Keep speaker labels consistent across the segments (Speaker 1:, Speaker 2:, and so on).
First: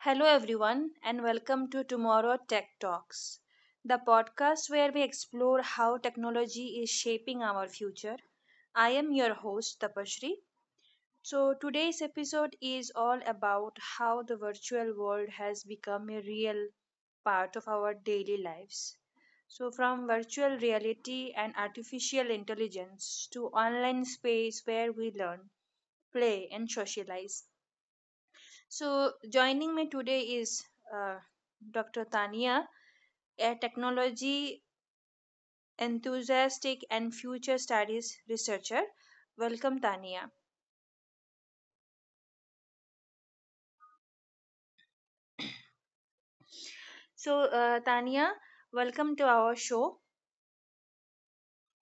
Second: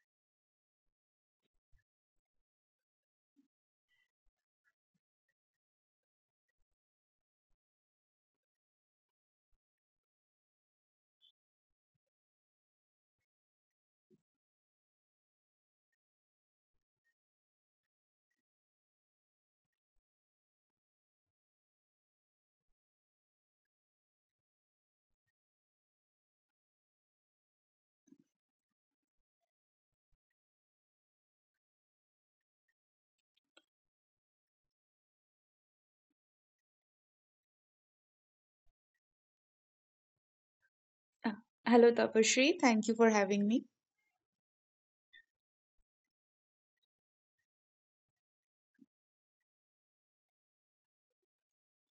Speaker 1: Hello, everyone, and welcome to Tomorrow Tech Talks, the podcast where we explore how technology is shaping our future. I am your host, Tapashri. Today's episode is all about how the virtual world has become a real part of our daily lives. From virtual reality and artificial intelligence to online space where we learn, play, and socialize, joining me today is uh, Dr. Tania, a technology enthusiastic and future studies researcher. Welcome, Tania.
Speaker 2: Uh, Hello, Tapasree. Thank you for having me.
Speaker 1: So, Tania, welcome to our show.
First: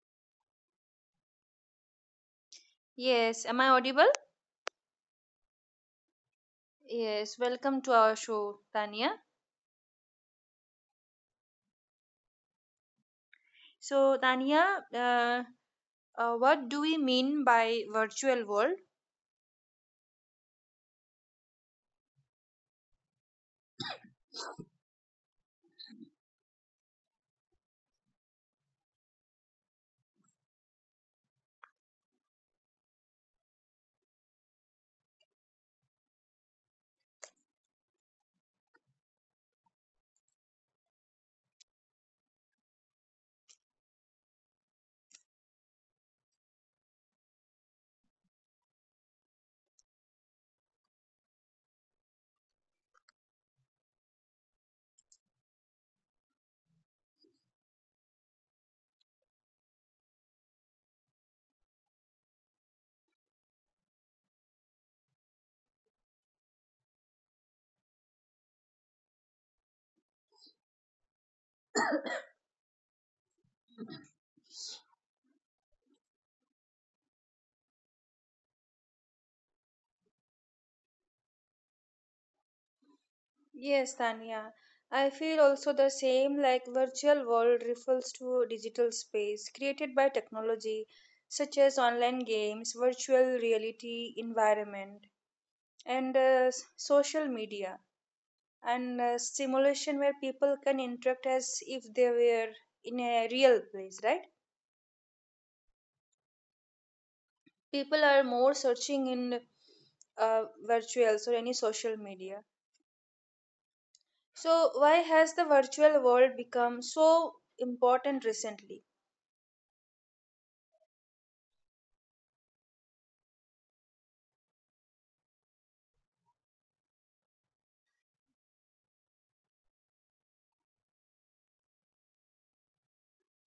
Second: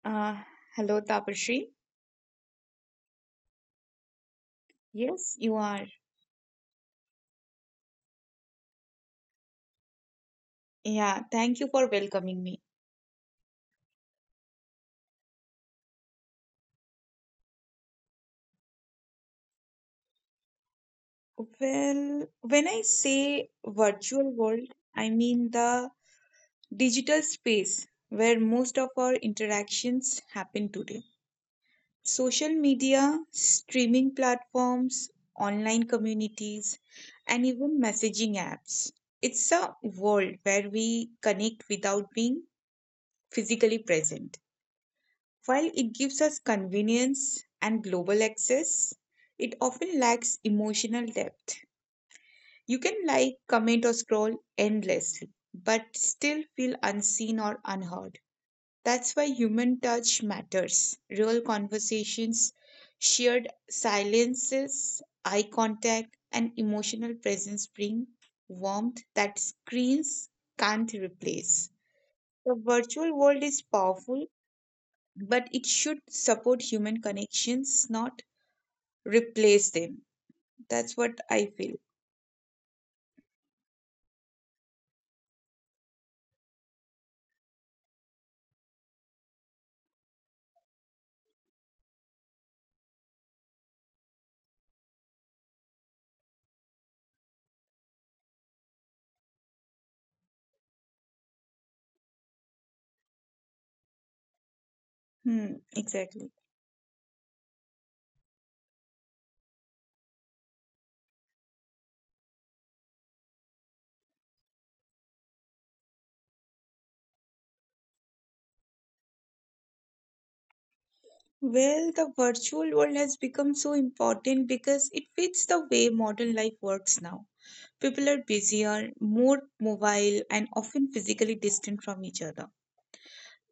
Speaker 2: Uh, hello, Tapasree.
Speaker 1: Yes, am I audible?
Speaker 2: Yes, you are.
Speaker 1: Yes, welcome to our show, Tania.
Speaker 2: Yeah, thank you for welcoming me.
Speaker 1: So, Tania, uh, what do we mean by virtual world?
Speaker 2: Well, when I say virtual world, I mean the digital space where most of our interactions happen today. Social media, streaming platforms, online communities, and even messaging apps. It's a world where we connect without being physically present. While it gives us convenience and global access, it often lacks emotional depth. You can like, comment, or scroll endlessly, but still feel unseen or unheard. That's why human touch matters. Real conversations, shared silences, eye contact, and emotional presence bring warmth that screens can't replace. The virtual world is powerful but it should support human connections, not replace them. That's what I feel.
Speaker 1: Yes, Tanya. I feel also the same like virtual world refers to digital space created by technology such as online games, virtual reality environment, and social media and simulation where people can interact as if they were in a real place, right?
Speaker 2: Hmm, exactly.
Speaker 1: People are more searching in uh, virtuals or any social media. So why has the virtual world become so important recently?
Speaker 2: Well, the virtual world has become so important because it fits the way modern life works now. People are busier, more mobile, and often physically distant from each other.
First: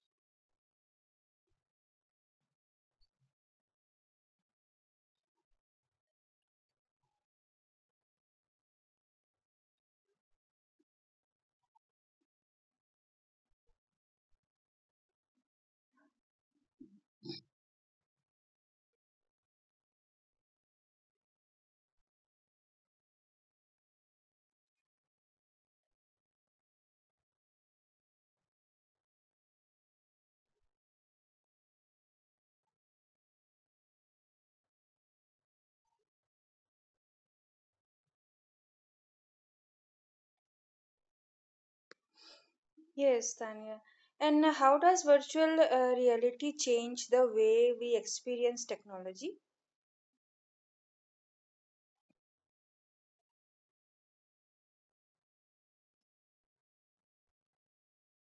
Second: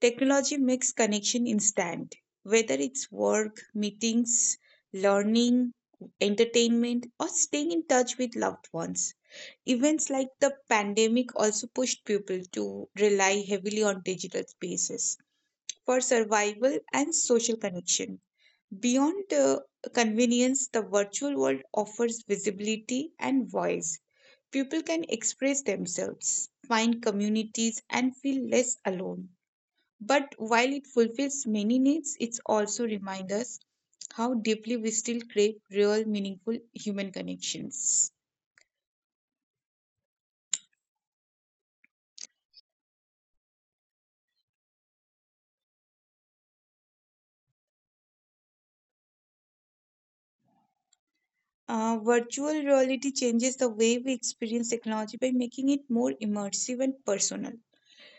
Speaker 2: Technology makes connection instant, whether it's work, meetings, learning, entertainment, or staying in touch with loved ones. Events like the pandemic also pushed people to rely heavily on digital spaces for survival and social connection. Beyond the convenience, the virtual world offers visibility and voice. People can express themselves, find communities, and feel less alone. But while it fulfills many needs, it also reminds us how deeply we still crave real, meaningful human connections.
Speaker 1: Yes, Tanya. And how does virtual reality change the way we experience technology?
Speaker 2: Virtual reality changes the way we experience technology by making it more immersive and personal.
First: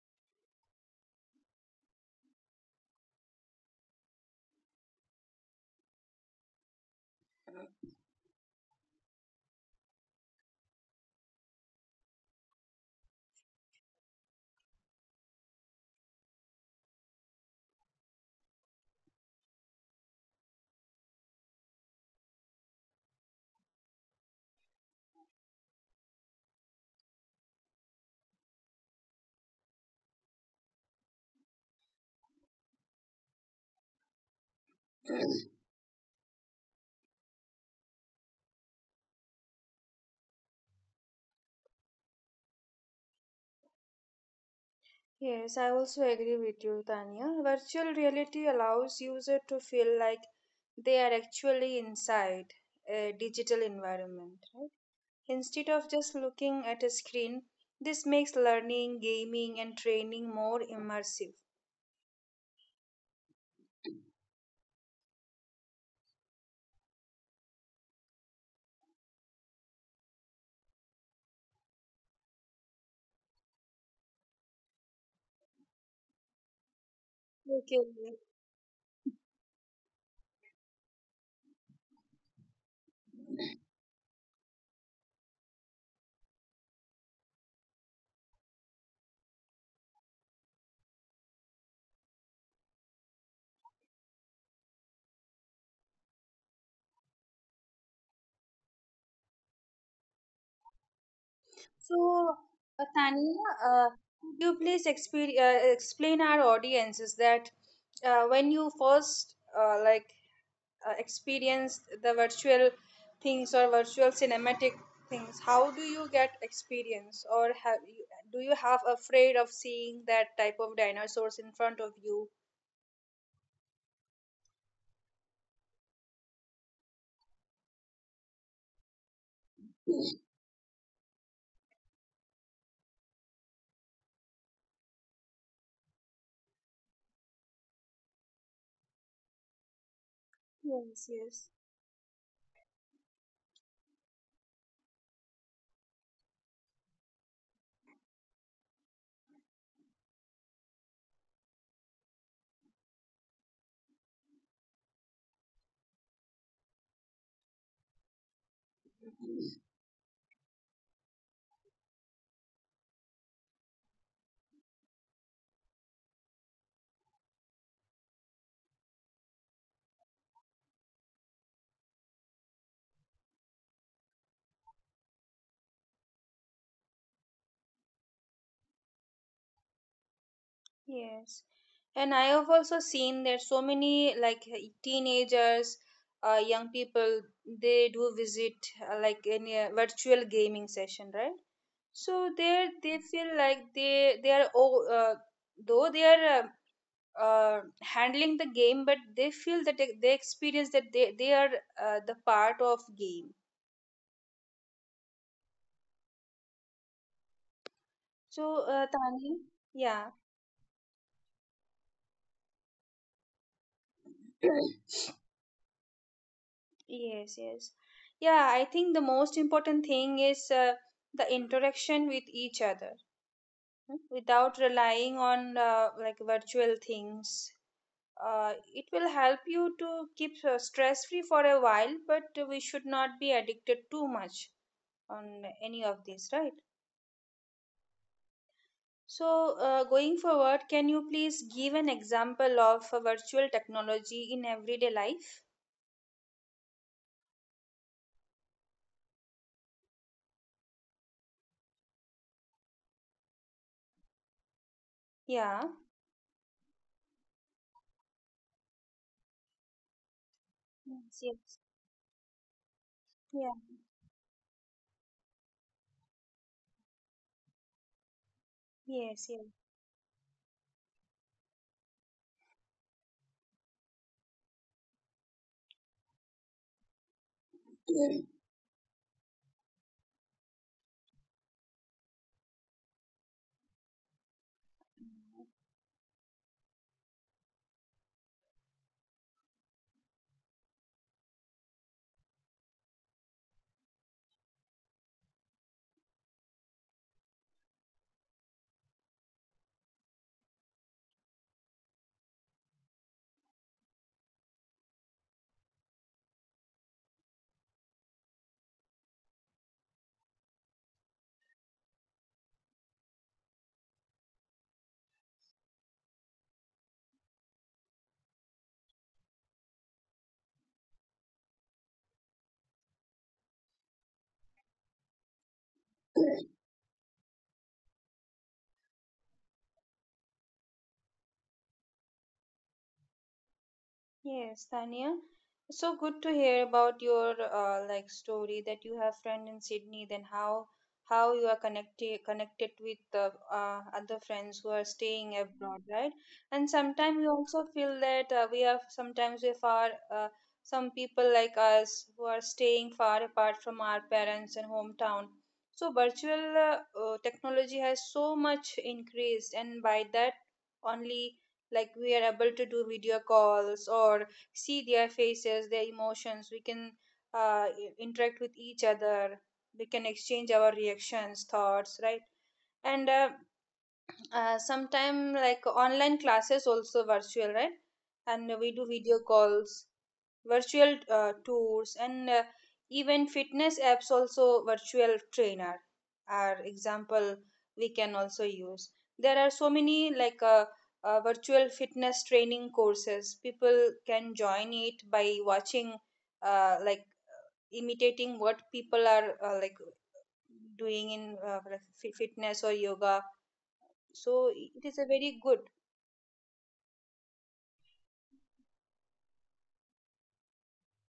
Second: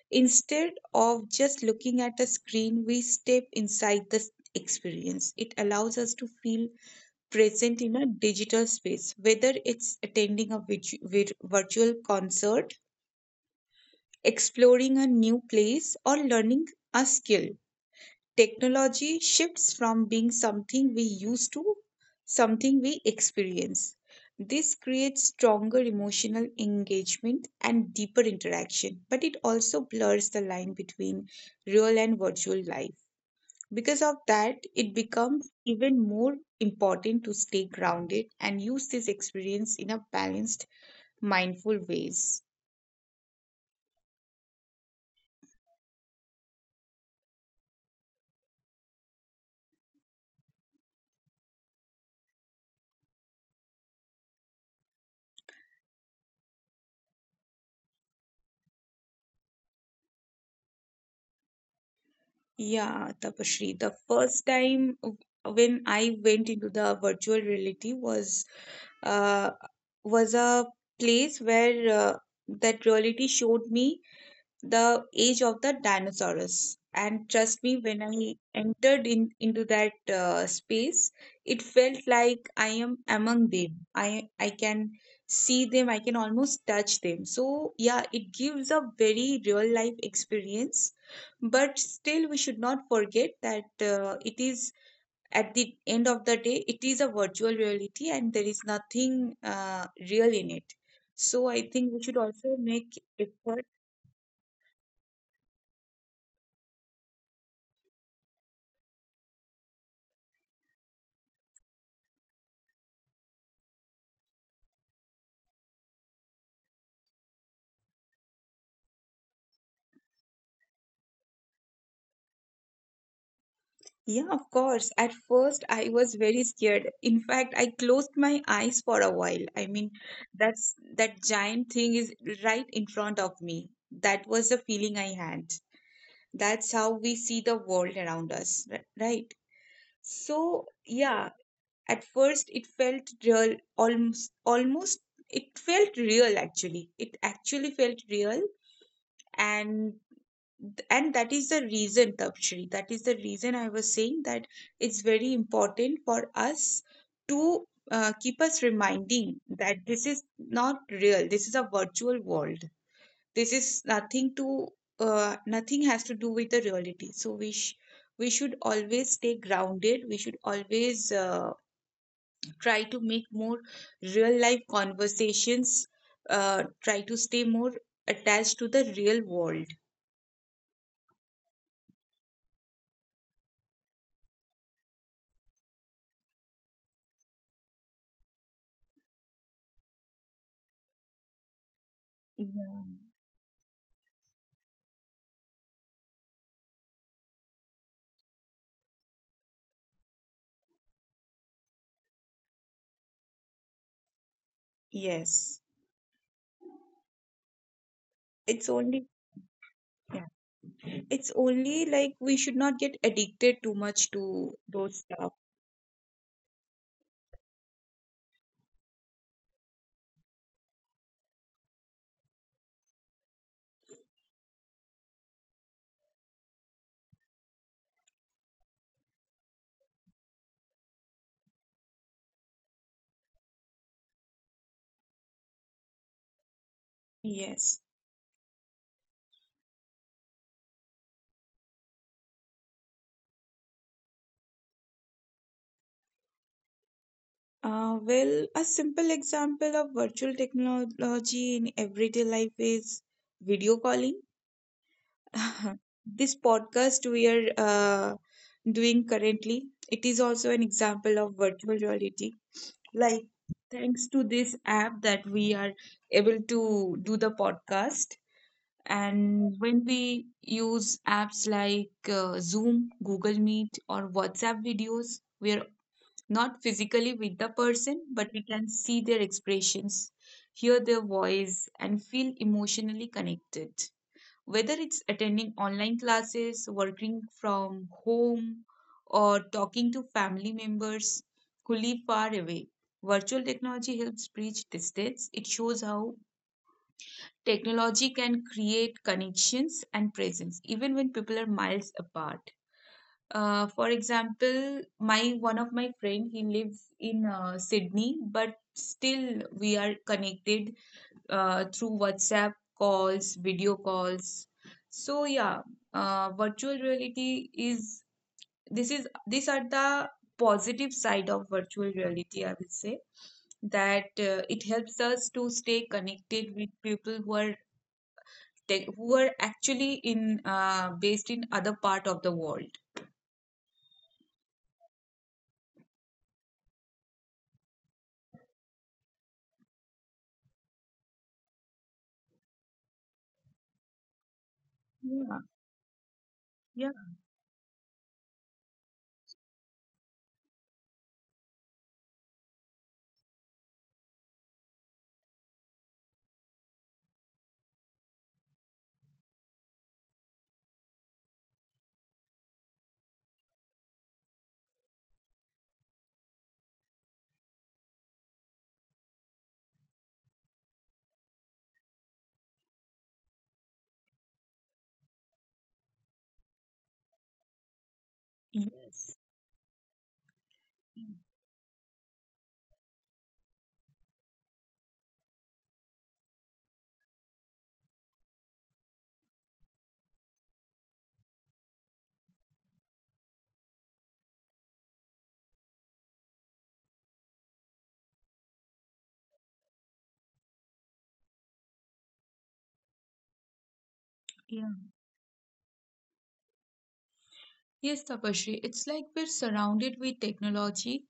Speaker 2: Instead of just looking at a screen, we step inside the experience. It allows us to feel present in a digital space, whether it's attending a virtual concert, exploring a new place, or learning a skill. Technology shifts from being something we use to something we experience. This creates stronger emotional engagement and deeper interaction, but it also blurs the line between real and virtual life. Because of that, it becomes even more important to stay grounded and use this experience in a balanced, mindful ways.
Speaker 1: Yes, I also agree with you, Tanya. Virtual reality allows user to feel like they are actually inside a digital environment, right? Instead of just looking at a screen, this makes learning, gaming, and training more immersive.
Speaker 2: Yeah, Tapashri. The first time when I went into the virtual reality uh, was a place where that reality showed me the age of the dinosaurs. And trust me,
Speaker 1: Okay.
Speaker 2: when I entered in into that space, it felt like I am among them. I can see them. I can almost touch them. So yeah, it gives a very real life experience. But still, we should not forget that it is, at the end of the day, it is a virtual reality, and there is nothing real in it. So I think we should
Speaker 1: So,
Speaker 2: also make
Speaker 1: Tania,
Speaker 2: effort.
Speaker 1: uh, could you please explain our audiences that when you first experienced the virtual things or virtual cinematic things, how do you get experience, or have you, do you have afraid of seeing that type of dinosaurs in front of you?
Speaker 2: Yeah, of course. At first, I was very scared. In fact, I closed my eyes for a while. I mean, that's that giant thing is right in front of me. That was the feeling I had. That's how we see the world around us, right? So,
Speaker 1: Yes,
Speaker 2: yeah,
Speaker 1: yes,
Speaker 2: at first it felt real, almost, almost, it felt real actually. It actually felt real. And that is the reason, Tapshri, that is the reason I was saying that it's very important for us to keep us reminding that this is not real, this is a virtual world, this is nothing to, nothing has to do with the reality. So we should always stay grounded. We should always try to make more real life conversations, try to stay more attached to the real world.
Speaker 1: yes. And I have also seen there's so many like teenagers, young people, they do visit like in a virtual gaming session, right? So there
Speaker 2: Yeah.
Speaker 1: they feel like they are, oh, though they are handling the game, but they feel that they experience that they are the part of game.
Speaker 2: Yes. It's
Speaker 1: So
Speaker 2: only,
Speaker 1: Tani, yeah.
Speaker 2: yeah. It's only like we should not get addicted too much to those stuff.
Speaker 1: Yes, yes. Yeah, I think the most important thing is the interaction with each other, hmm, without relying on like virtual things. It will help you to keep stress free for a while, but we should not be addicted too much on any of these, right?
Speaker 2: Yes.
Speaker 1: So going forward, can you please give an example of a virtual technology in everyday life?
Speaker 2: Well, a simple example of virtual technology in everyday life is video calling.
Speaker 1: Yeah,
Speaker 2: This podcast we are doing currently, it is also an example
Speaker 1: yes,
Speaker 2: of
Speaker 1: yes,
Speaker 2: virtual reality. Like,
Speaker 1: yeah,
Speaker 2: thanks to this app that we are able to do the podcast.
Speaker 1: yes,
Speaker 2: And when we use apps like Zoom, Google Meet, or WhatsApp videos, we are not physically with the person,
Speaker 1: yes.
Speaker 2: but we can see their expressions, hear their voice, and feel emotionally connected. Whether it's attending online classes, working from home, or talking to family members who live far away, virtual technology helps bridge distance. It shows how technology can create connections and presence even when people are miles apart. For example, my one of my friend he lives in Sydney, but still we are connected through WhatsApp calls, video calls. So yeah, virtual reality is, this is, these are the positive side of virtual reality. I will say that it helps us to stay connected with people who are tech, who are actually in based in other part of the world.
Speaker 1: Yes, Tania. So good to hear about your like story that you have friend in Sydney. Then how, how you are connected with the other friends who are staying
Speaker 2: Yeah,
Speaker 1: abroad, right? And
Speaker 2: yeah.
Speaker 1: sometimes we also feel that we are, sometimes we are far. Some people like us who are staying far apart from our parents and hometown. So virtual technology has so much increased, and by that only, like we are able to do video calls or see their faces, their emotions. We can interact with each other. We can exchange our reactions, thoughts, right? And sometime like online classes also virtual, right? And we do
Speaker 2: Yes.
Speaker 1: video calls, virtual tours, and even fitness apps also virtual trainer are example. We can also use, there are so many like virtual fitness training courses. People can join it by watching, like imitating what people are like doing in like fitness or yoga. So
Speaker 2: Yeah.
Speaker 1: it is a very good.
Speaker 2: Yes, Tapashri, it's like we're surrounded with technology.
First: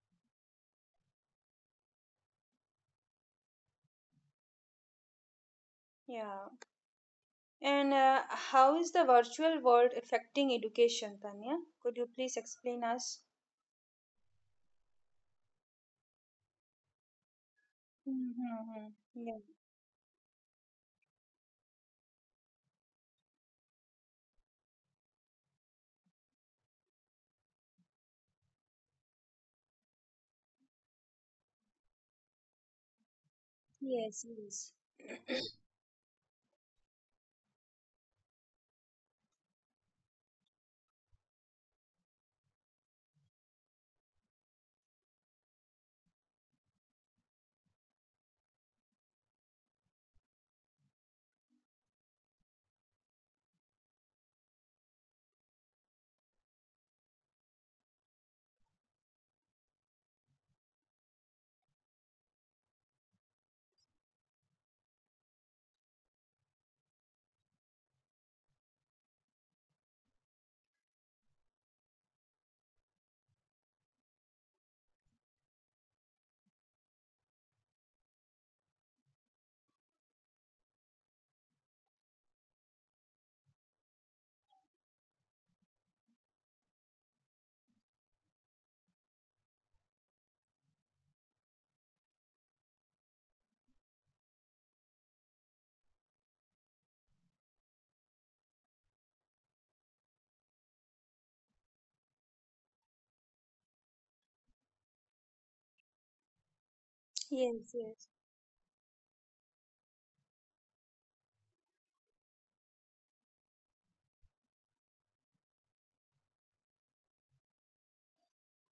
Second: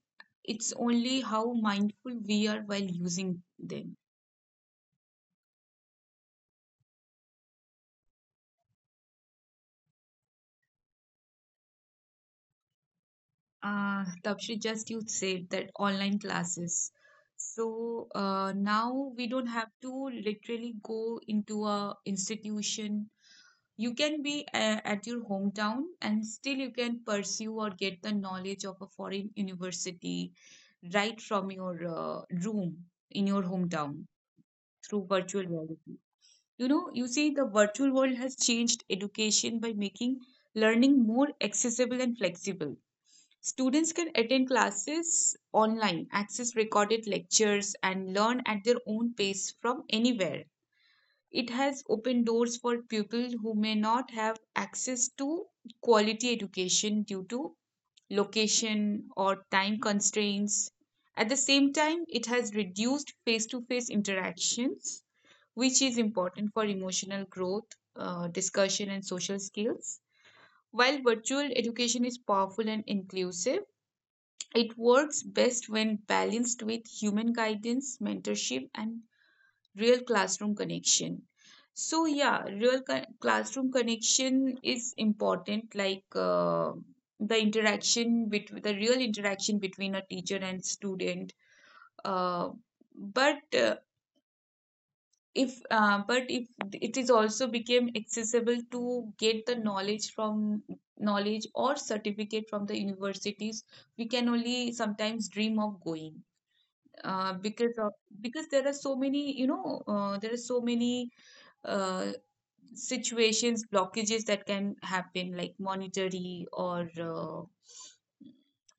Speaker 2: It's only how mindful we are while using them.
Speaker 1: Yeah. And how is the virtual world affecting education, Tanya? Could you please explain us?
Speaker 2: Tapashri, just you said that online classes. So
Speaker 1: Mm-hmm.
Speaker 2: now we
Speaker 1: Yeah.
Speaker 2: don't have to literally go into a institution. You can be at your hometown and still you can pursue or get the knowledge of a foreign university right from your room in your hometown
Speaker 1: Yes, yes.
Speaker 2: through virtual reality. You know, you see the virtual world has changed education by making learning more accessible and flexible. Students can attend classes online, access recorded lectures, and learn at their own pace from anywhere. It has opened doors for people who may not have access to quality education due to location or time constraints. At the same time, it has reduced face to face interactions, which is important for emotional growth, discussion, and social skills. While virtual education is powerful and inclusive, it works best when balanced with human guidance, mentorship, and real classroom connection. So yeah, real classroom connection is important, like the interaction between the real interaction between a teacher and student, uh, but if but if it is also became accessible to get the knowledge from knowledge or certificate from the universities we can only sometimes dream of going,
Speaker 1: Yes,
Speaker 2: because of,
Speaker 1: yes.
Speaker 2: because there are so many, you know, there are so many uh, situations blockages that can happen like monetary or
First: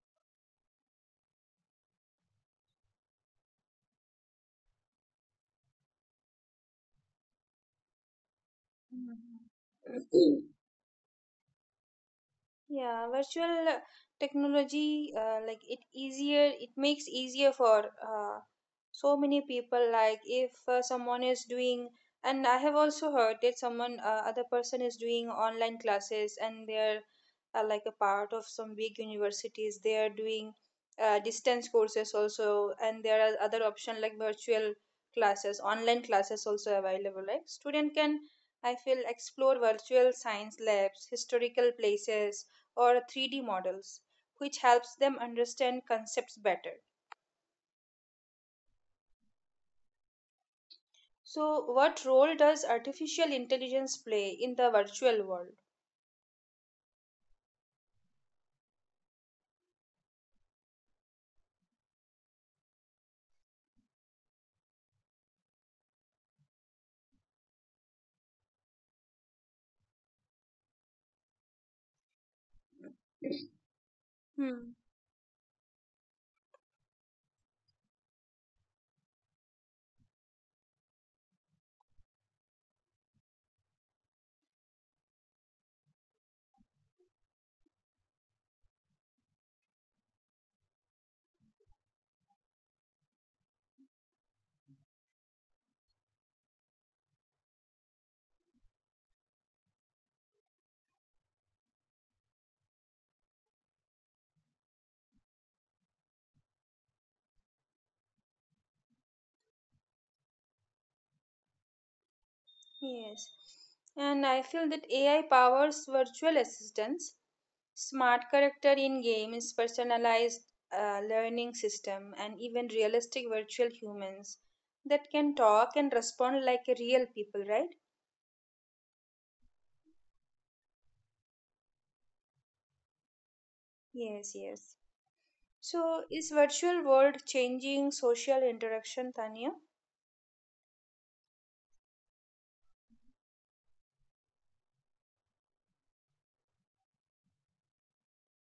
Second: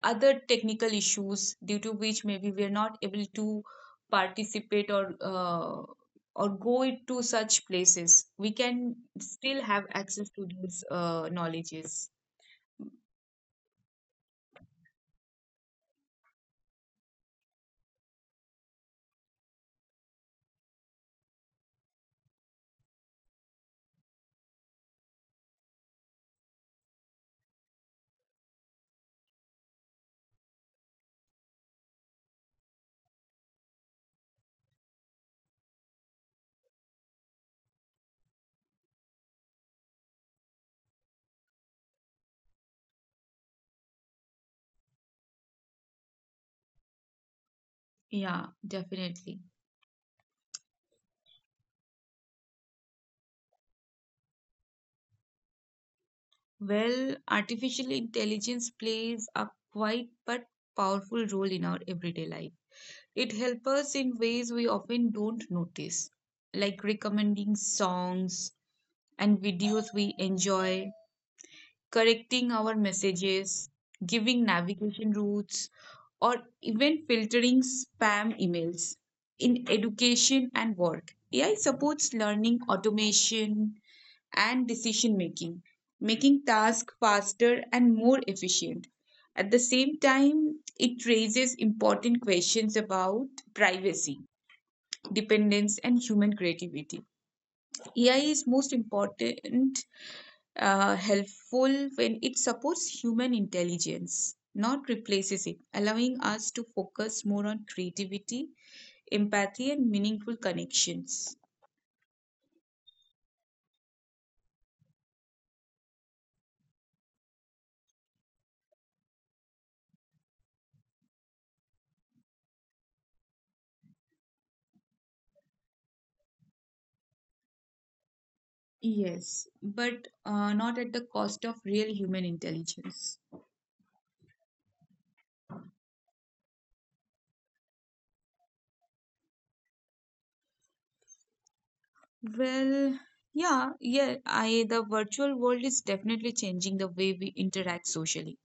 Speaker 2: other technical issues due to which maybe we are not able to participate or go it to such places, we can still have access
Speaker 1: Mhm.
Speaker 2: to these knowledges.
Speaker 1: Yeah, virtual technology, like it makes easier for so many people, like if someone is doing, and I have also heard that someone, other person is doing online classes and they're like a part of some big universities. They are doing distance courses also, and there are other option like virtual classes, online classes also available, like student can, I feel, explore virtual science labs, historical places, or 3D models, which helps them understand concepts better.
Speaker 2: Yeah, definitely.
Speaker 1: So, what role does artificial intelligence play in the virtual world?
Speaker 2: Well, artificial intelligence plays a quite but powerful role in our everyday life. It helps us in ways we often don't notice, like recommending songs and videos we enjoy, correcting our messages, giving
Speaker 1: Hmm.
Speaker 2: navigation routes, or even filtering spam emails. In education and work, AI supports learning, automation, and decision making, making tasks faster and more efficient. At the same time, it raises important questions about privacy, dependence, and human creativity. AI is most important, helpful when it supports human intelligence, not replaces it, allowing us to focus more on creativity, empathy, and meaningful connections.
Speaker 1: Yes, and I feel that AI powers virtual assistants, smart character in games, personalized learning system, and even realistic virtual humans that can talk and respond like a real people, right?
Speaker 2: Yes, but not at the cost of real human intelligence.
Speaker 1: Yes, yes. So, is virtual world changing social interaction, Tanya?
Speaker 2: Well, yeah, I the virtual world is definitely changing the way we interact socially.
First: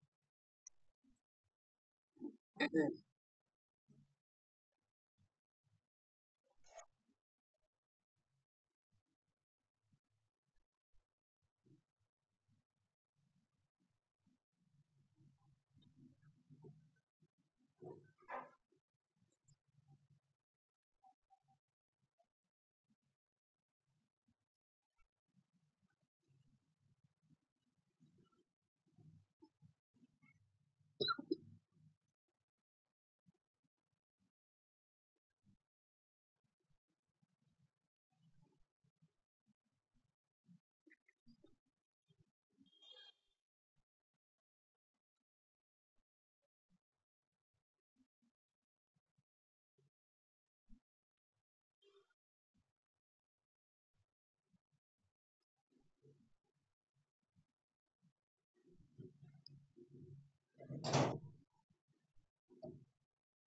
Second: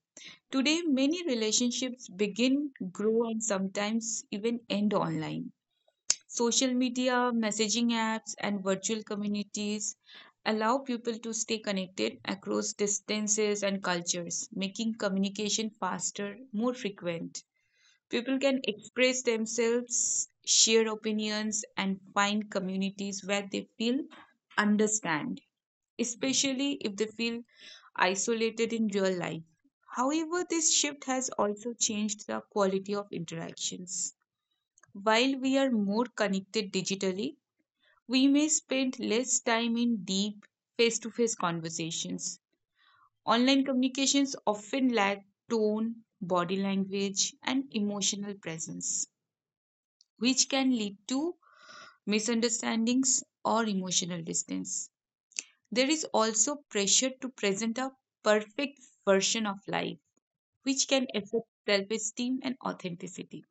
Speaker 2: Today, many relationships begin, grow, and sometimes even end online. Social media, messaging apps, and virtual communities allow people to stay connected across distances and cultures, making communication faster, more frequent. People can express themselves, share opinions, and find communities where they feel understand, especially if they feel isolated in real life. However, this shift has also changed the quality of interactions. While we are more connected digitally, we may spend less time in deep face to face conversations. Online communications often lack tone, body language, and emotional presence, which can lead to misunderstandings or emotional distance. There is also pressure to present a perfect version of life which can affect self esteem and authenticity.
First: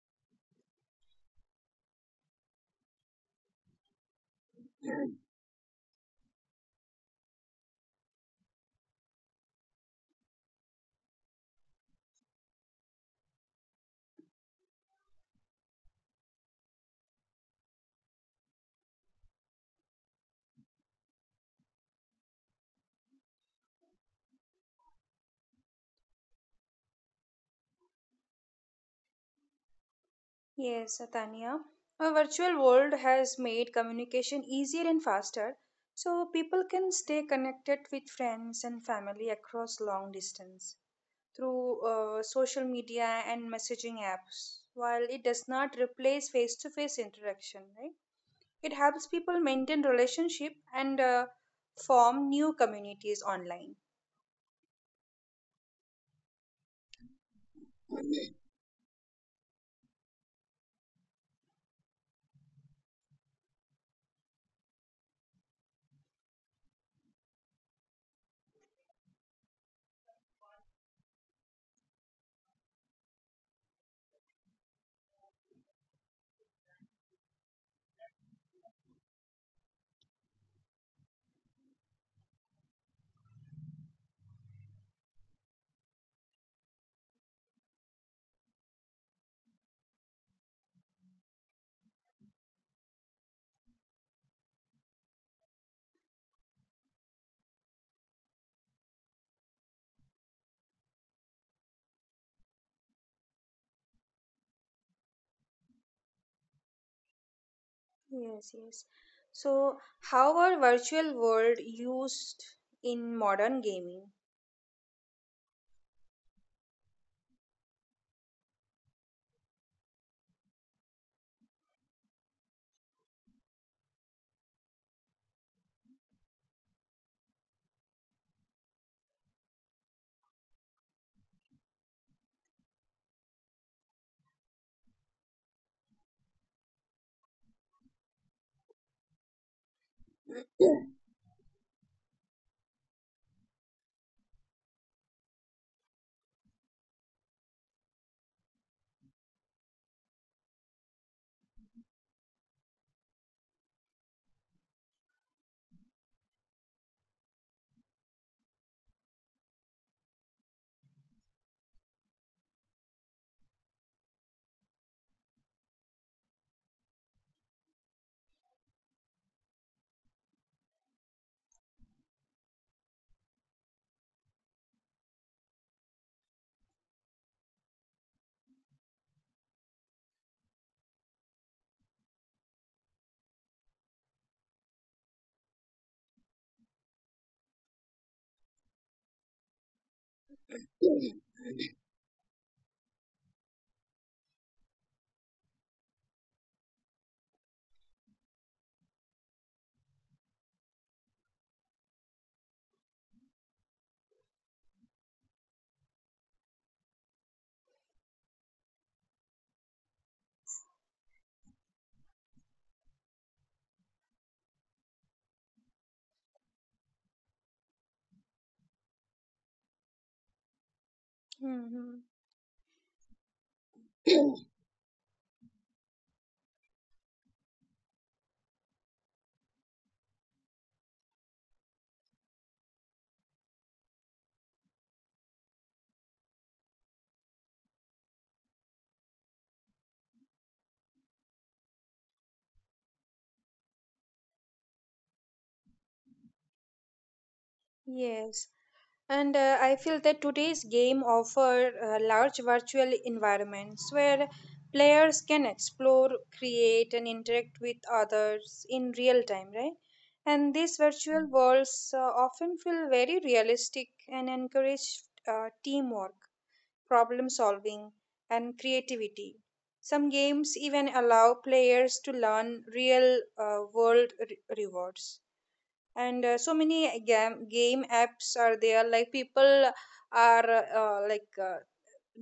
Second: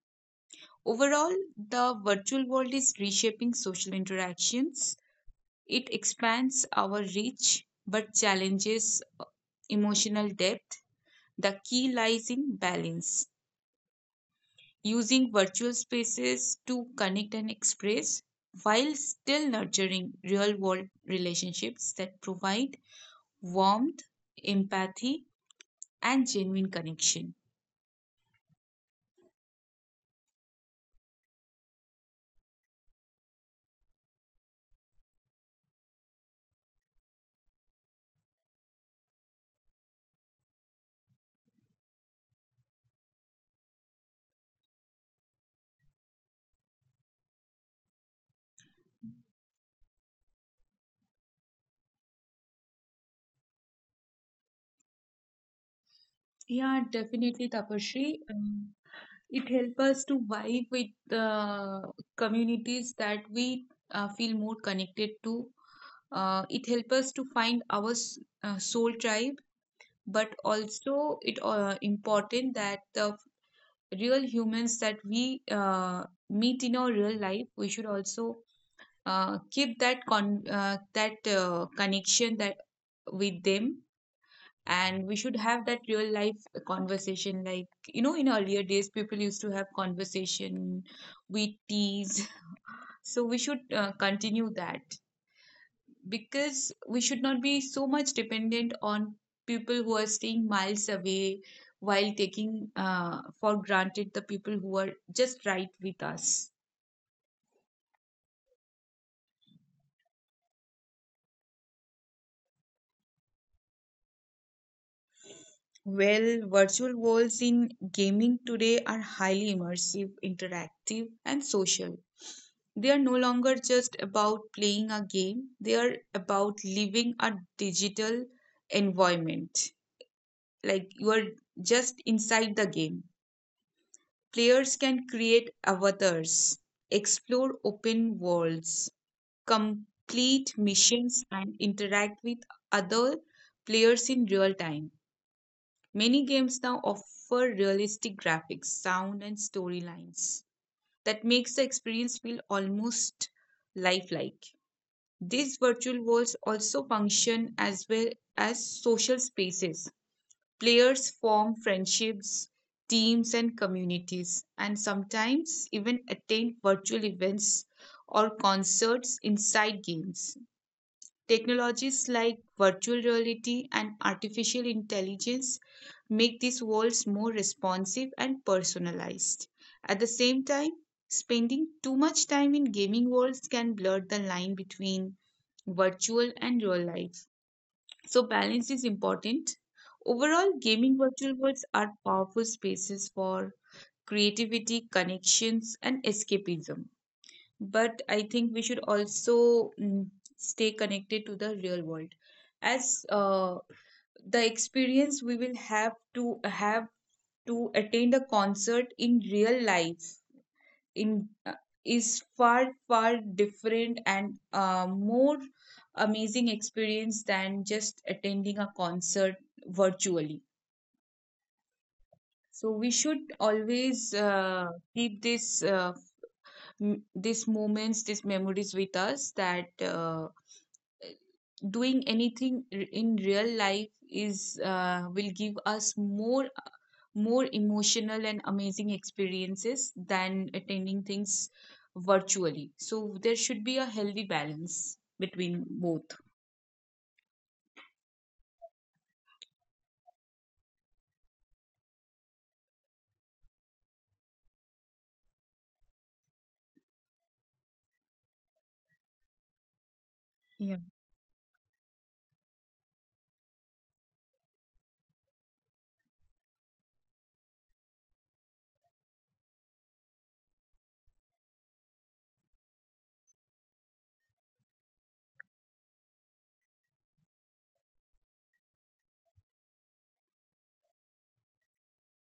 Speaker 2: Overall, the virtual world is reshaping social interactions. It expands our reach but challenges emotional depth. The key lies in balance, using virtual spaces to connect and express while still nurturing real world relationships that provide warmth, empathy, and genuine connection.
Speaker 1: Yes, Tanya. A virtual world has made communication easier and faster, so people can stay connected with friends and family across long distance through social media and messaging apps. While it does not replace face-to-face interaction, right? It helps people maintain relationship and form new communities online.
Speaker 2: Yeah, definitely, Tapashri. It helps us to vibe with communities that we feel more connected to. It helps us to find our soul tribe, but also it, important that the real humans that we meet in our real life, we should also keep that that connection that with them, and we should have that real life conversation. Like, you know, in earlier days people used to have conversation, we tease. So we should continue that, because we should not be so much dependent on people who are staying miles away while taking for granted the people who are just right with us.
Speaker 1: Yes, yes. So, how are virtual world used in modern gaming?
Speaker 2: Well, virtual worlds in gaming today are highly immersive, interactive, and social. They are no longer just about playing a game, they are about living a digital environment. Like, you are just inside the game. Players can create avatars, explore open worlds, complete missions, and interact with other players in real time. Many games now offer realistic graphics, sound, and storylines that makes the experience feel almost lifelike. These virtual worlds also function as well as social spaces. Players form friendships, teams, and communities, and sometimes even attend virtual events or concerts inside games. Technologies like virtual reality and artificial intelligence make these worlds more responsive and personalized. At the same time, spending too much time in gaming worlds can blur the line between virtual and real life. So, balance is important. Overall, gaming virtual worlds are powerful spaces for creativity, connections, and escapism, but I think we should also stay connected to the real world. As The experience we will have to attend a concert in real life in is far different and more amazing experience than just attending a concert virtually.
Speaker 1: Hmm.
Speaker 2: So we should always keep these moments, these memories with us that. Doing anything in real life is will give us more emotional and amazing experiences than attending things virtually, so there should be a healthy balance between both.
Speaker 1: Yes. And I feel that today's game offer large virtual environments where players can explore, create, and interact with others in real time, right? And
Speaker 2: Yeah.
Speaker 1: these virtual worlds often feel very realistic and encourage teamwork, problem solving, and creativity. Some games even allow players to learn real world rewards. And so many game apps are there, like people are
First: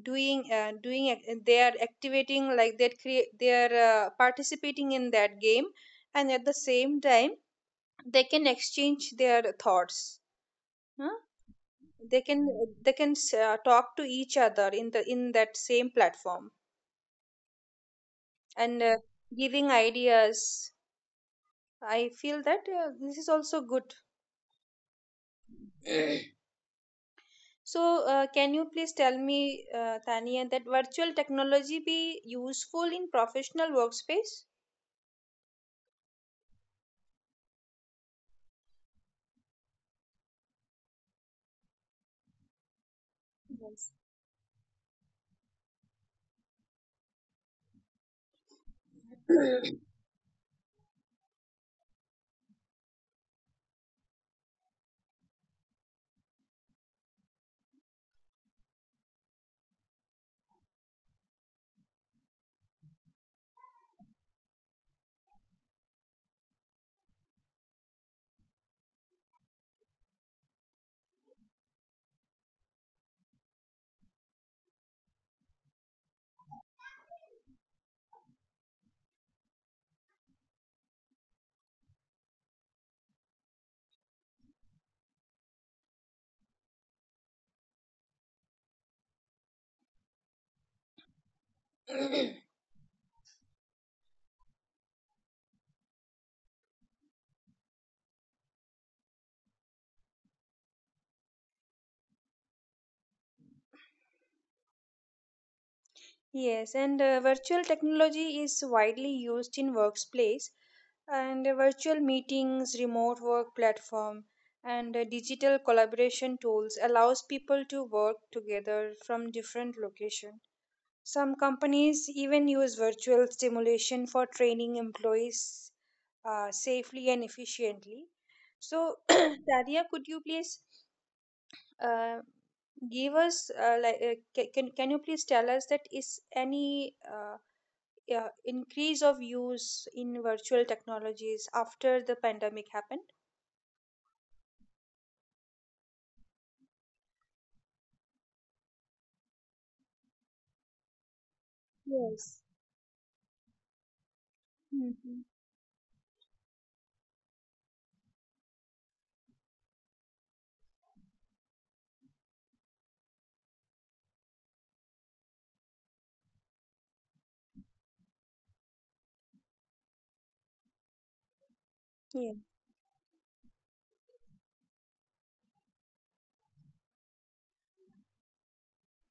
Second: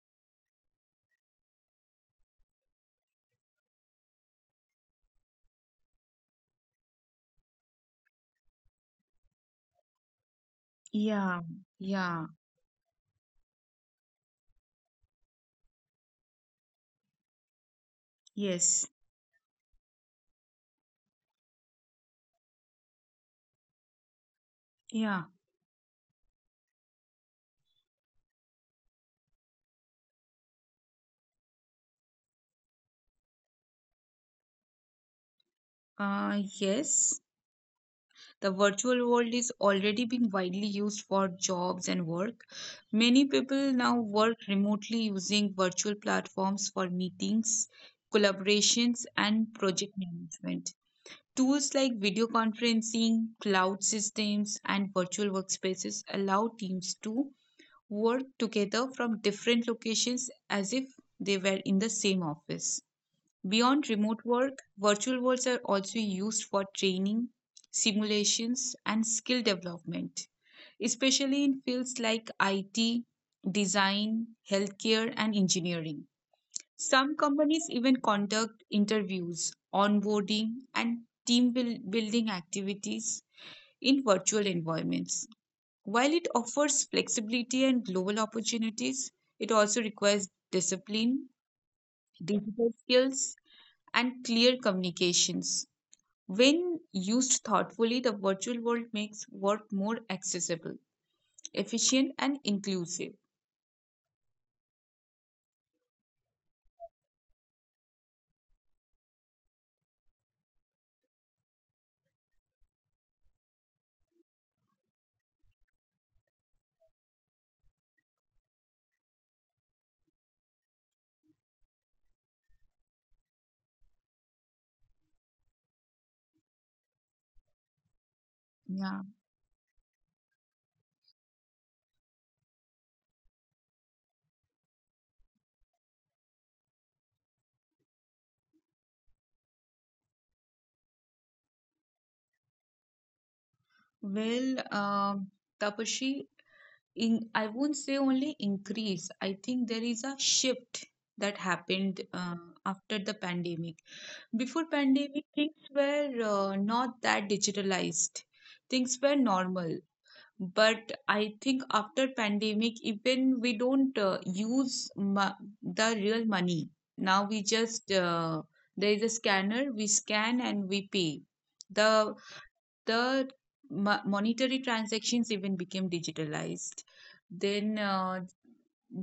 Speaker 1: doing, they are activating, like they create, they are participating in that game, and at the same time they can exchange their thoughts. Huh?
Speaker 2: Yeah,
Speaker 1: they
Speaker 2: yeah,
Speaker 1: can they can talk to each other in the, in that same platform, and
Speaker 2: yes,
Speaker 1: giving ideas. I feel that this is also good.
Speaker 2: yeah,
Speaker 1: So, can you please tell me, Tania, that virtual technology be useful in professional workspace?
Speaker 2: uh yes. The virtual world is already being widely used for jobs and work. Many people
Speaker 1: Yes.
Speaker 2: now work remotely using virtual platforms for meetings, collaborations, and project management. Tools like video conferencing, cloud systems, and virtual workspaces allow teams to work together from different locations as if they were in the same office. Beyond remote work, virtual worlds are also used for training, simulations, and skill development, especially in fields like IT, design, healthcare, and engineering. Some companies even conduct interviews, onboarding, and building activities in virtual environments. While it offers flexibility and global opportunities, it also requires discipline, digital skills, and clear communications. When used thoughtfully, the virtual world makes work more accessible, efficient, and inclusive.
Speaker 1: Yes, and virtual technology is widely used in workplace, and virtual meetings, remote work platform, and digital collaboration tools allows people to work together from different location. Some companies even use virtual stimulation for training employees safely and efficiently. So,
Speaker 2: Yeah.
Speaker 1: Daria, could you please uh, give us can you please tell us that is any increase of use in virtual technologies after the pandemic happened?
Speaker 2: Well, Tapashi, in, I won't say only increase. I think there is a shift that happened
Speaker 1: Yes.
Speaker 2: after the pandemic. Before
Speaker 1: Mm-hmm.
Speaker 2: pandemic, things were not that digitalized. Things were normal. But I think after pandemic, even we don't use the real money. Now we just there is a scanner, we scan and we pay the
Speaker 1: Yeah.
Speaker 2: the monetary transactions even became digitalized. Then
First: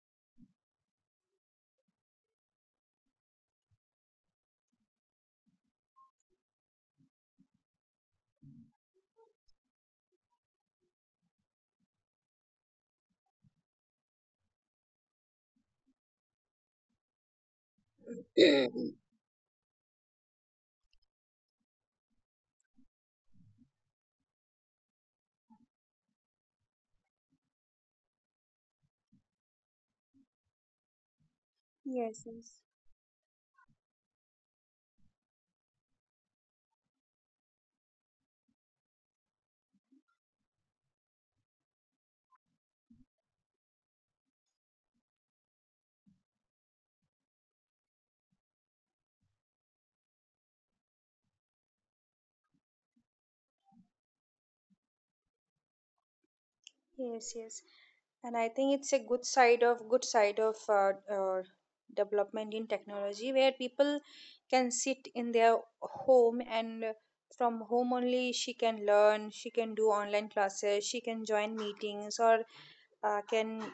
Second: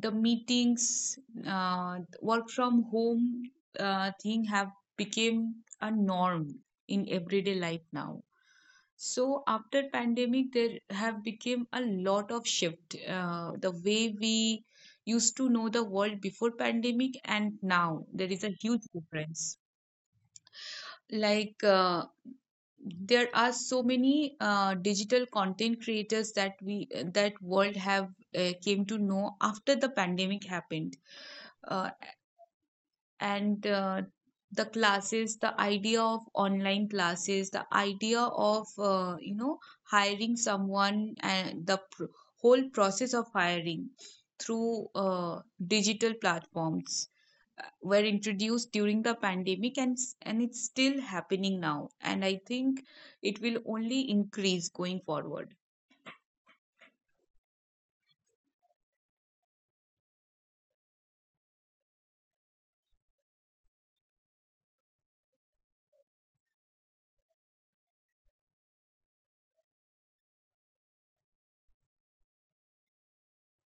Speaker 2: the meetings, work from home thing have become a norm in everyday life now. So after pandemic, there have become a lot of shift. The way we used to know the world before pandemic and now there is a huge difference. Like there are so many digital content creators that we, that world have came to know after the pandemic happened. Uh,
Speaker 1: Yes. Yes.
Speaker 2: and the classes, the idea of online classes, the idea of you know, hiring someone, and the whole process of hiring through digital platforms were introduced during the pandemic and and it's still happening now, and I think it will only increase going forward.
Speaker 1: Yes, yes. And I think it's a good side of development in technology where people can sit in their home, and from home only, she can learn, she can do online classes, she can join meetings, or can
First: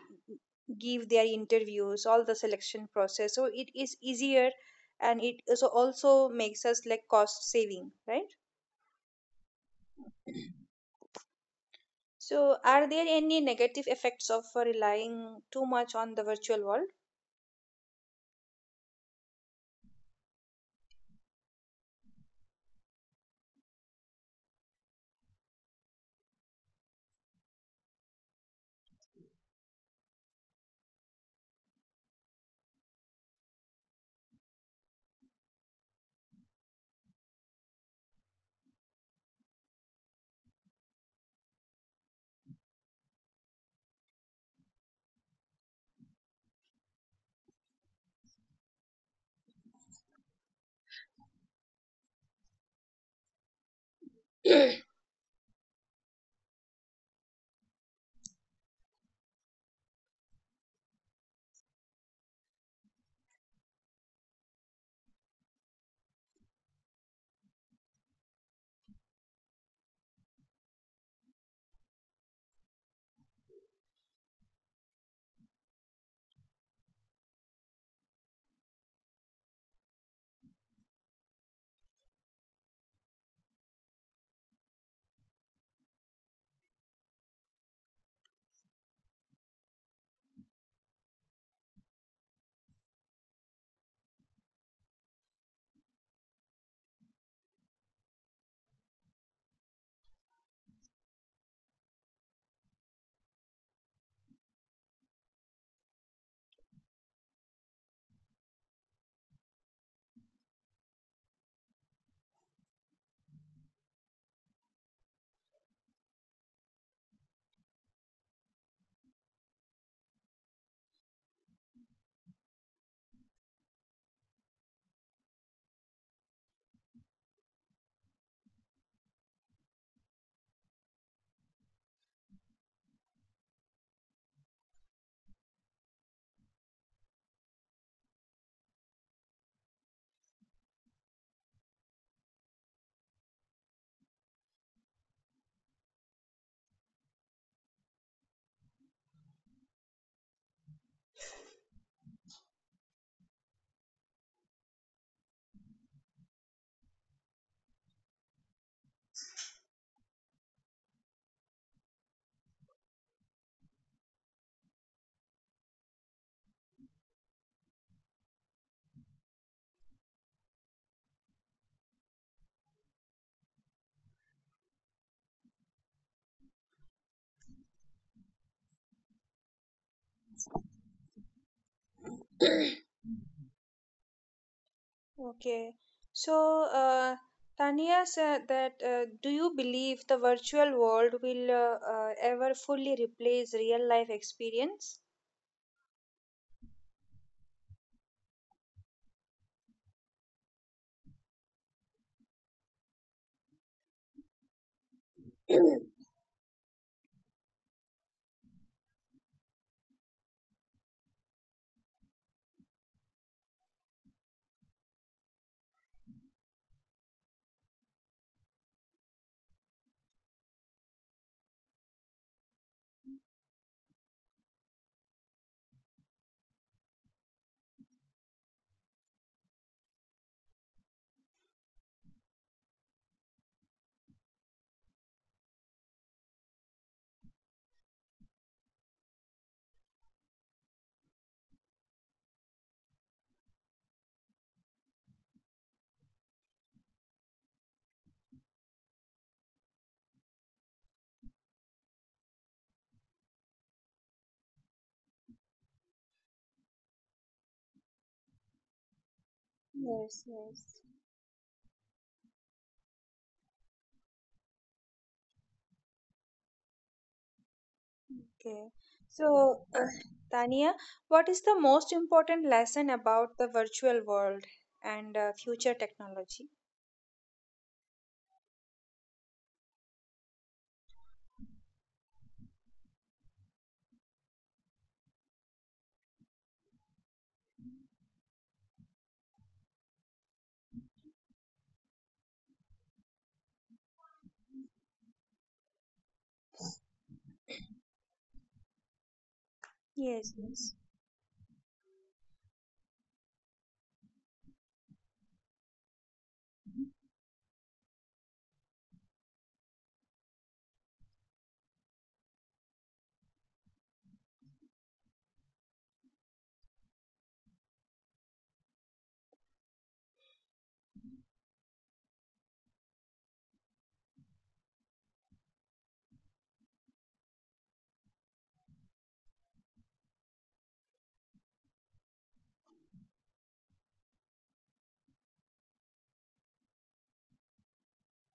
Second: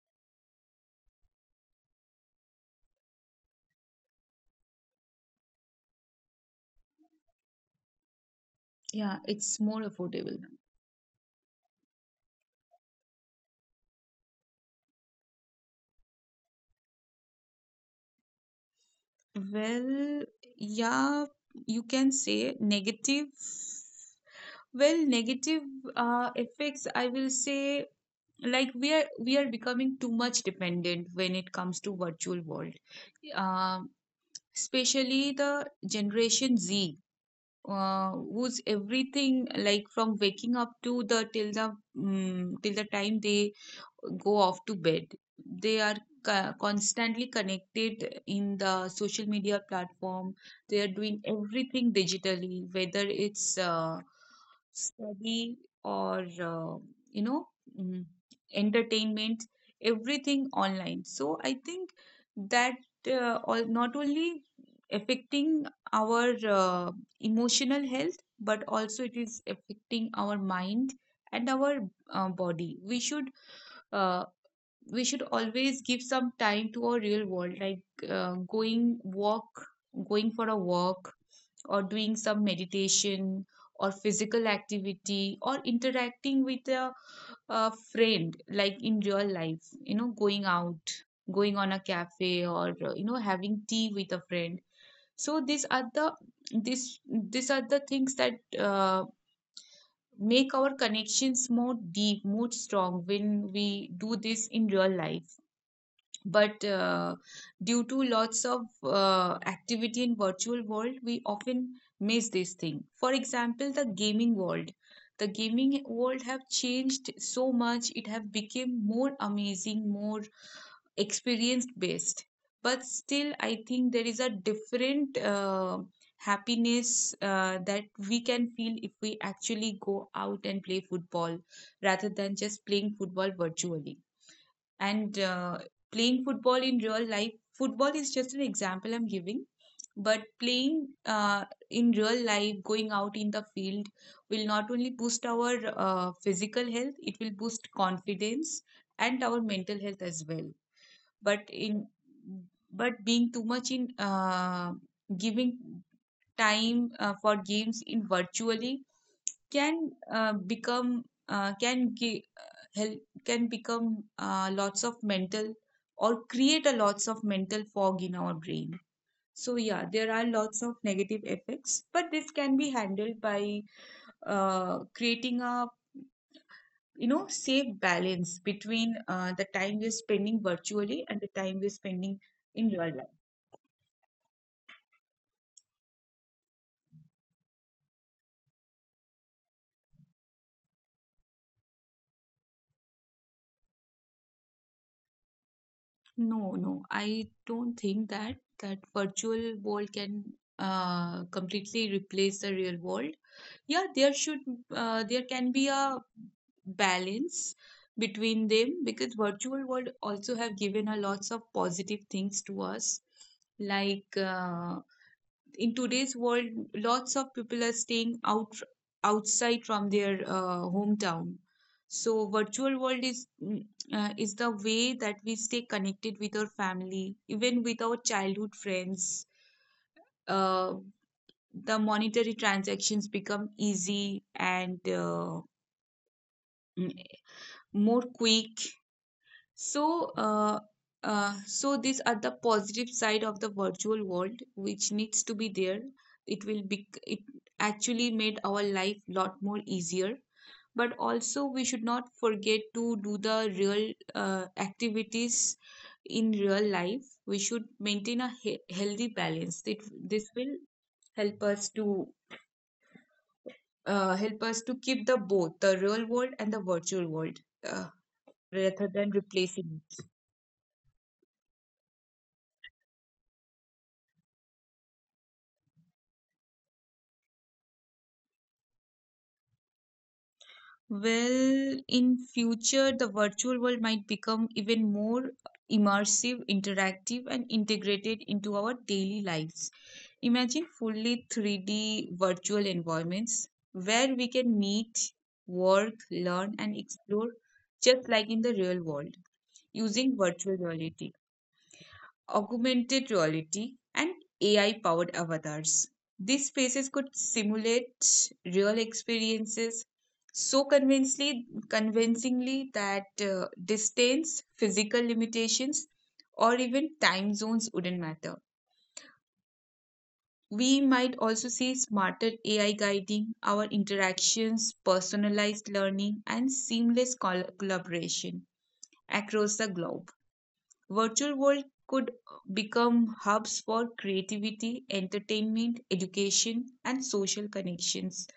Speaker 1: give their interviews, all the selection process. So it is easier, and it also makes us like cost saving, right?
Speaker 2: Yeah, it's more affordable now.
Speaker 1: So are there any negative effects of relying too much on the virtual world?
Speaker 2: Well, yeah, you can say negative. Well, negative effects, I will say, like we are becoming too much dependent when it comes to virtual world. Um, Especially the Generation Z, whose everything, like from waking up to the till the mm till the time they go off to bed. They are constantly connected in the social media platform. They are doing everything digitally, whether it's study or you know mm, entertainment, everything online. So I think that all, not only affecting our emotional health, but also it is affecting our mind and our body. Uh, we should always give some time to our real world, like uh, going walk, going for a walk, or doing some meditation or physical activity, or interacting with a friend, like in real life, you know, going out, going on a cafe, or you know, having tea with a friend. So these are the, this these are the things that make our connections more deep, more strong when we do this in real life. But due to lots of activity in virtual world, we often miss this thing. For example, the gaming world. The gaming world have changed so much. It have become more amazing, more experience based, but still I think there is a different happiness that we can feel if we actually go out and play football rather than just playing football virtually. And playing football in real life, football is just an example I'm giving. But playing uh, in real life, going out in the field, will not only boost our physical health, it will boost confidence and our mental health as well. But in, but being too much in giving time for games in virtually can become can give help can become lots of mental, or create a lots of mental fog in our brain. So yeah, there are lots of negative effects, but this can be handled by creating a, you know, safe balance between the time we're spending virtually and the time we're spending in real life.
Speaker 1: Okay. So, uh, Tania said that do you believe the virtual world will ever fully replace real life experience?
Speaker 2: No, no, I don't think that virtual world can completely replace the real world. Yeah, there should there can be a balance between them, because virtual world also have given a lots of positive things to us, like in today's world, lots of people are staying out, outside from their hometown. So virtual world is is the way that we stay connected with our family, even with our childhood friends. Uh, the monetary transactions become easy and mm, more quick. So, so these are the positive side of the virtual world, which needs to be there. It will be. It actually made our life lot more easier. But also, we should not forget to do the real activities in real life. We should maintain a healthy balance. It,
Speaker 1: Yes,
Speaker 2: this will
Speaker 1: yes.
Speaker 2: help us to help us to keep the both the real world and the virtual world uh,
Speaker 1: Okay.
Speaker 2: rather than
Speaker 1: So,
Speaker 2: replacing.
Speaker 1: Tania, what is the most important lesson about the virtual world and future technology?
Speaker 2: Well, in future, the virtual world might become even more immersive, interactive, and integrated into our daily lives. Imagine fully 3D virtual environments where we can meet, work, learn, and explore just like in the real world, using
Speaker 1: Yes,
Speaker 2: virtual
Speaker 1: yes.
Speaker 2: reality, augmented reality, and AI powered avatars. These spaces could simulate real experiences so convincingly that distance, physical limitations, or even time zones wouldn't matter. We might also see smarter AI guiding our interactions, personalized learning, and seamless collaboration across the globe. Virtual world could become hubs for creativity, entertainment, education, and social connections,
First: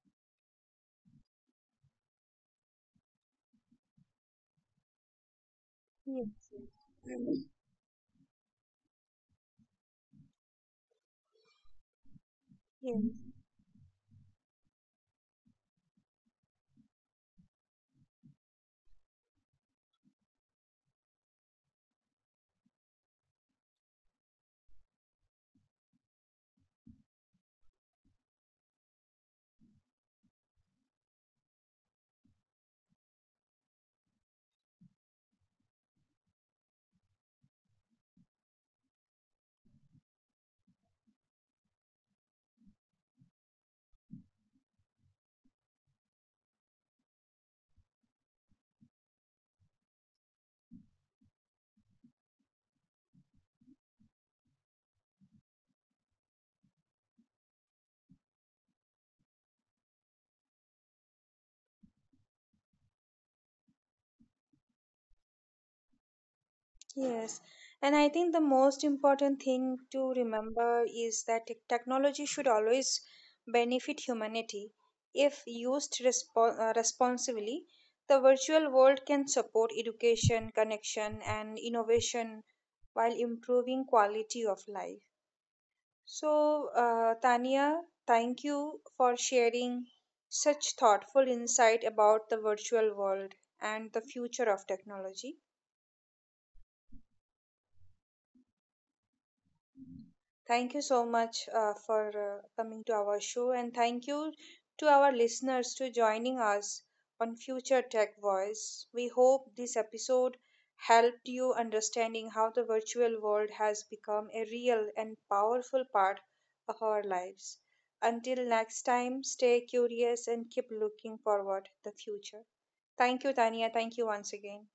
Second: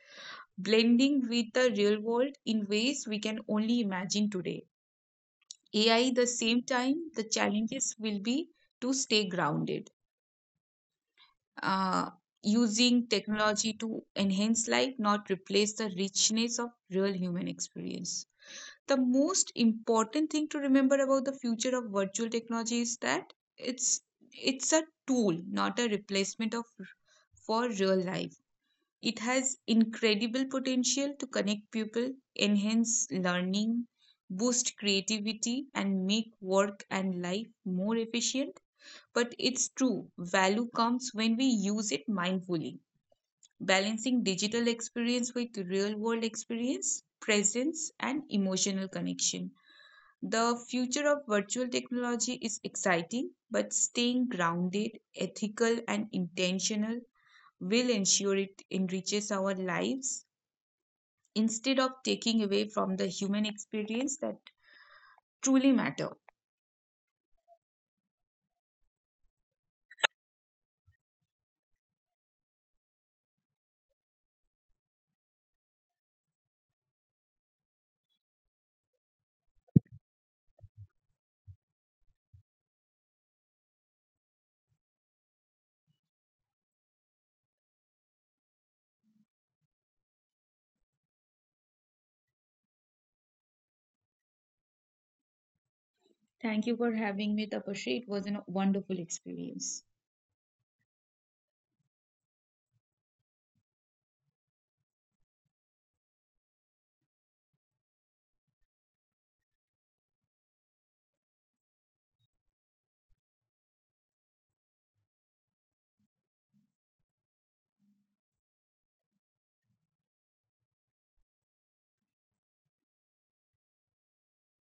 Speaker 2: blending with the real world in ways we can only imagine today. AI, the
Speaker 1: Yes,
Speaker 2: same time, the
Speaker 1: yes.
Speaker 2: challenges will be to stay grounded. Uh,
Speaker 1: Yes.
Speaker 2: Using technology to enhance life, not replace the richness of real human experience. The most important thing to remember about the future of virtual technology is that it's a tool, not a replacement of, for real life. It has incredible potential to connect people, enhance learning, boost creativity, and make work and life more efficient. But it's true value comes when we use it mindfully, balancing digital experience with real world experience, presence and emotional connection. The future of virtual technology is exciting, but staying grounded, ethical, and intentional will ensure it enriches our lives instead of taking away from the human experience that truly matter.
Speaker 1: Yes, and I think the most important thing to remember is that technology should always benefit humanity. If used responsibly, the virtual world can support education, connection, and innovation while improving quality of life. So, Tania, thank you for sharing such thoughtful insight about the virtual world and the future of technology.
Speaker 2: Thank you for having me, Tapasri. It was a wonderful experience.
Speaker 1: Thank you so much for coming to our show, and thank you to our listeners to joining us on Future Tech Voice. We hope this episode helped you understanding how the virtual world has become a real and powerful part of our lives. Until next time, stay curious and keep looking forward the future. Thank you, Tania. Thank you once again.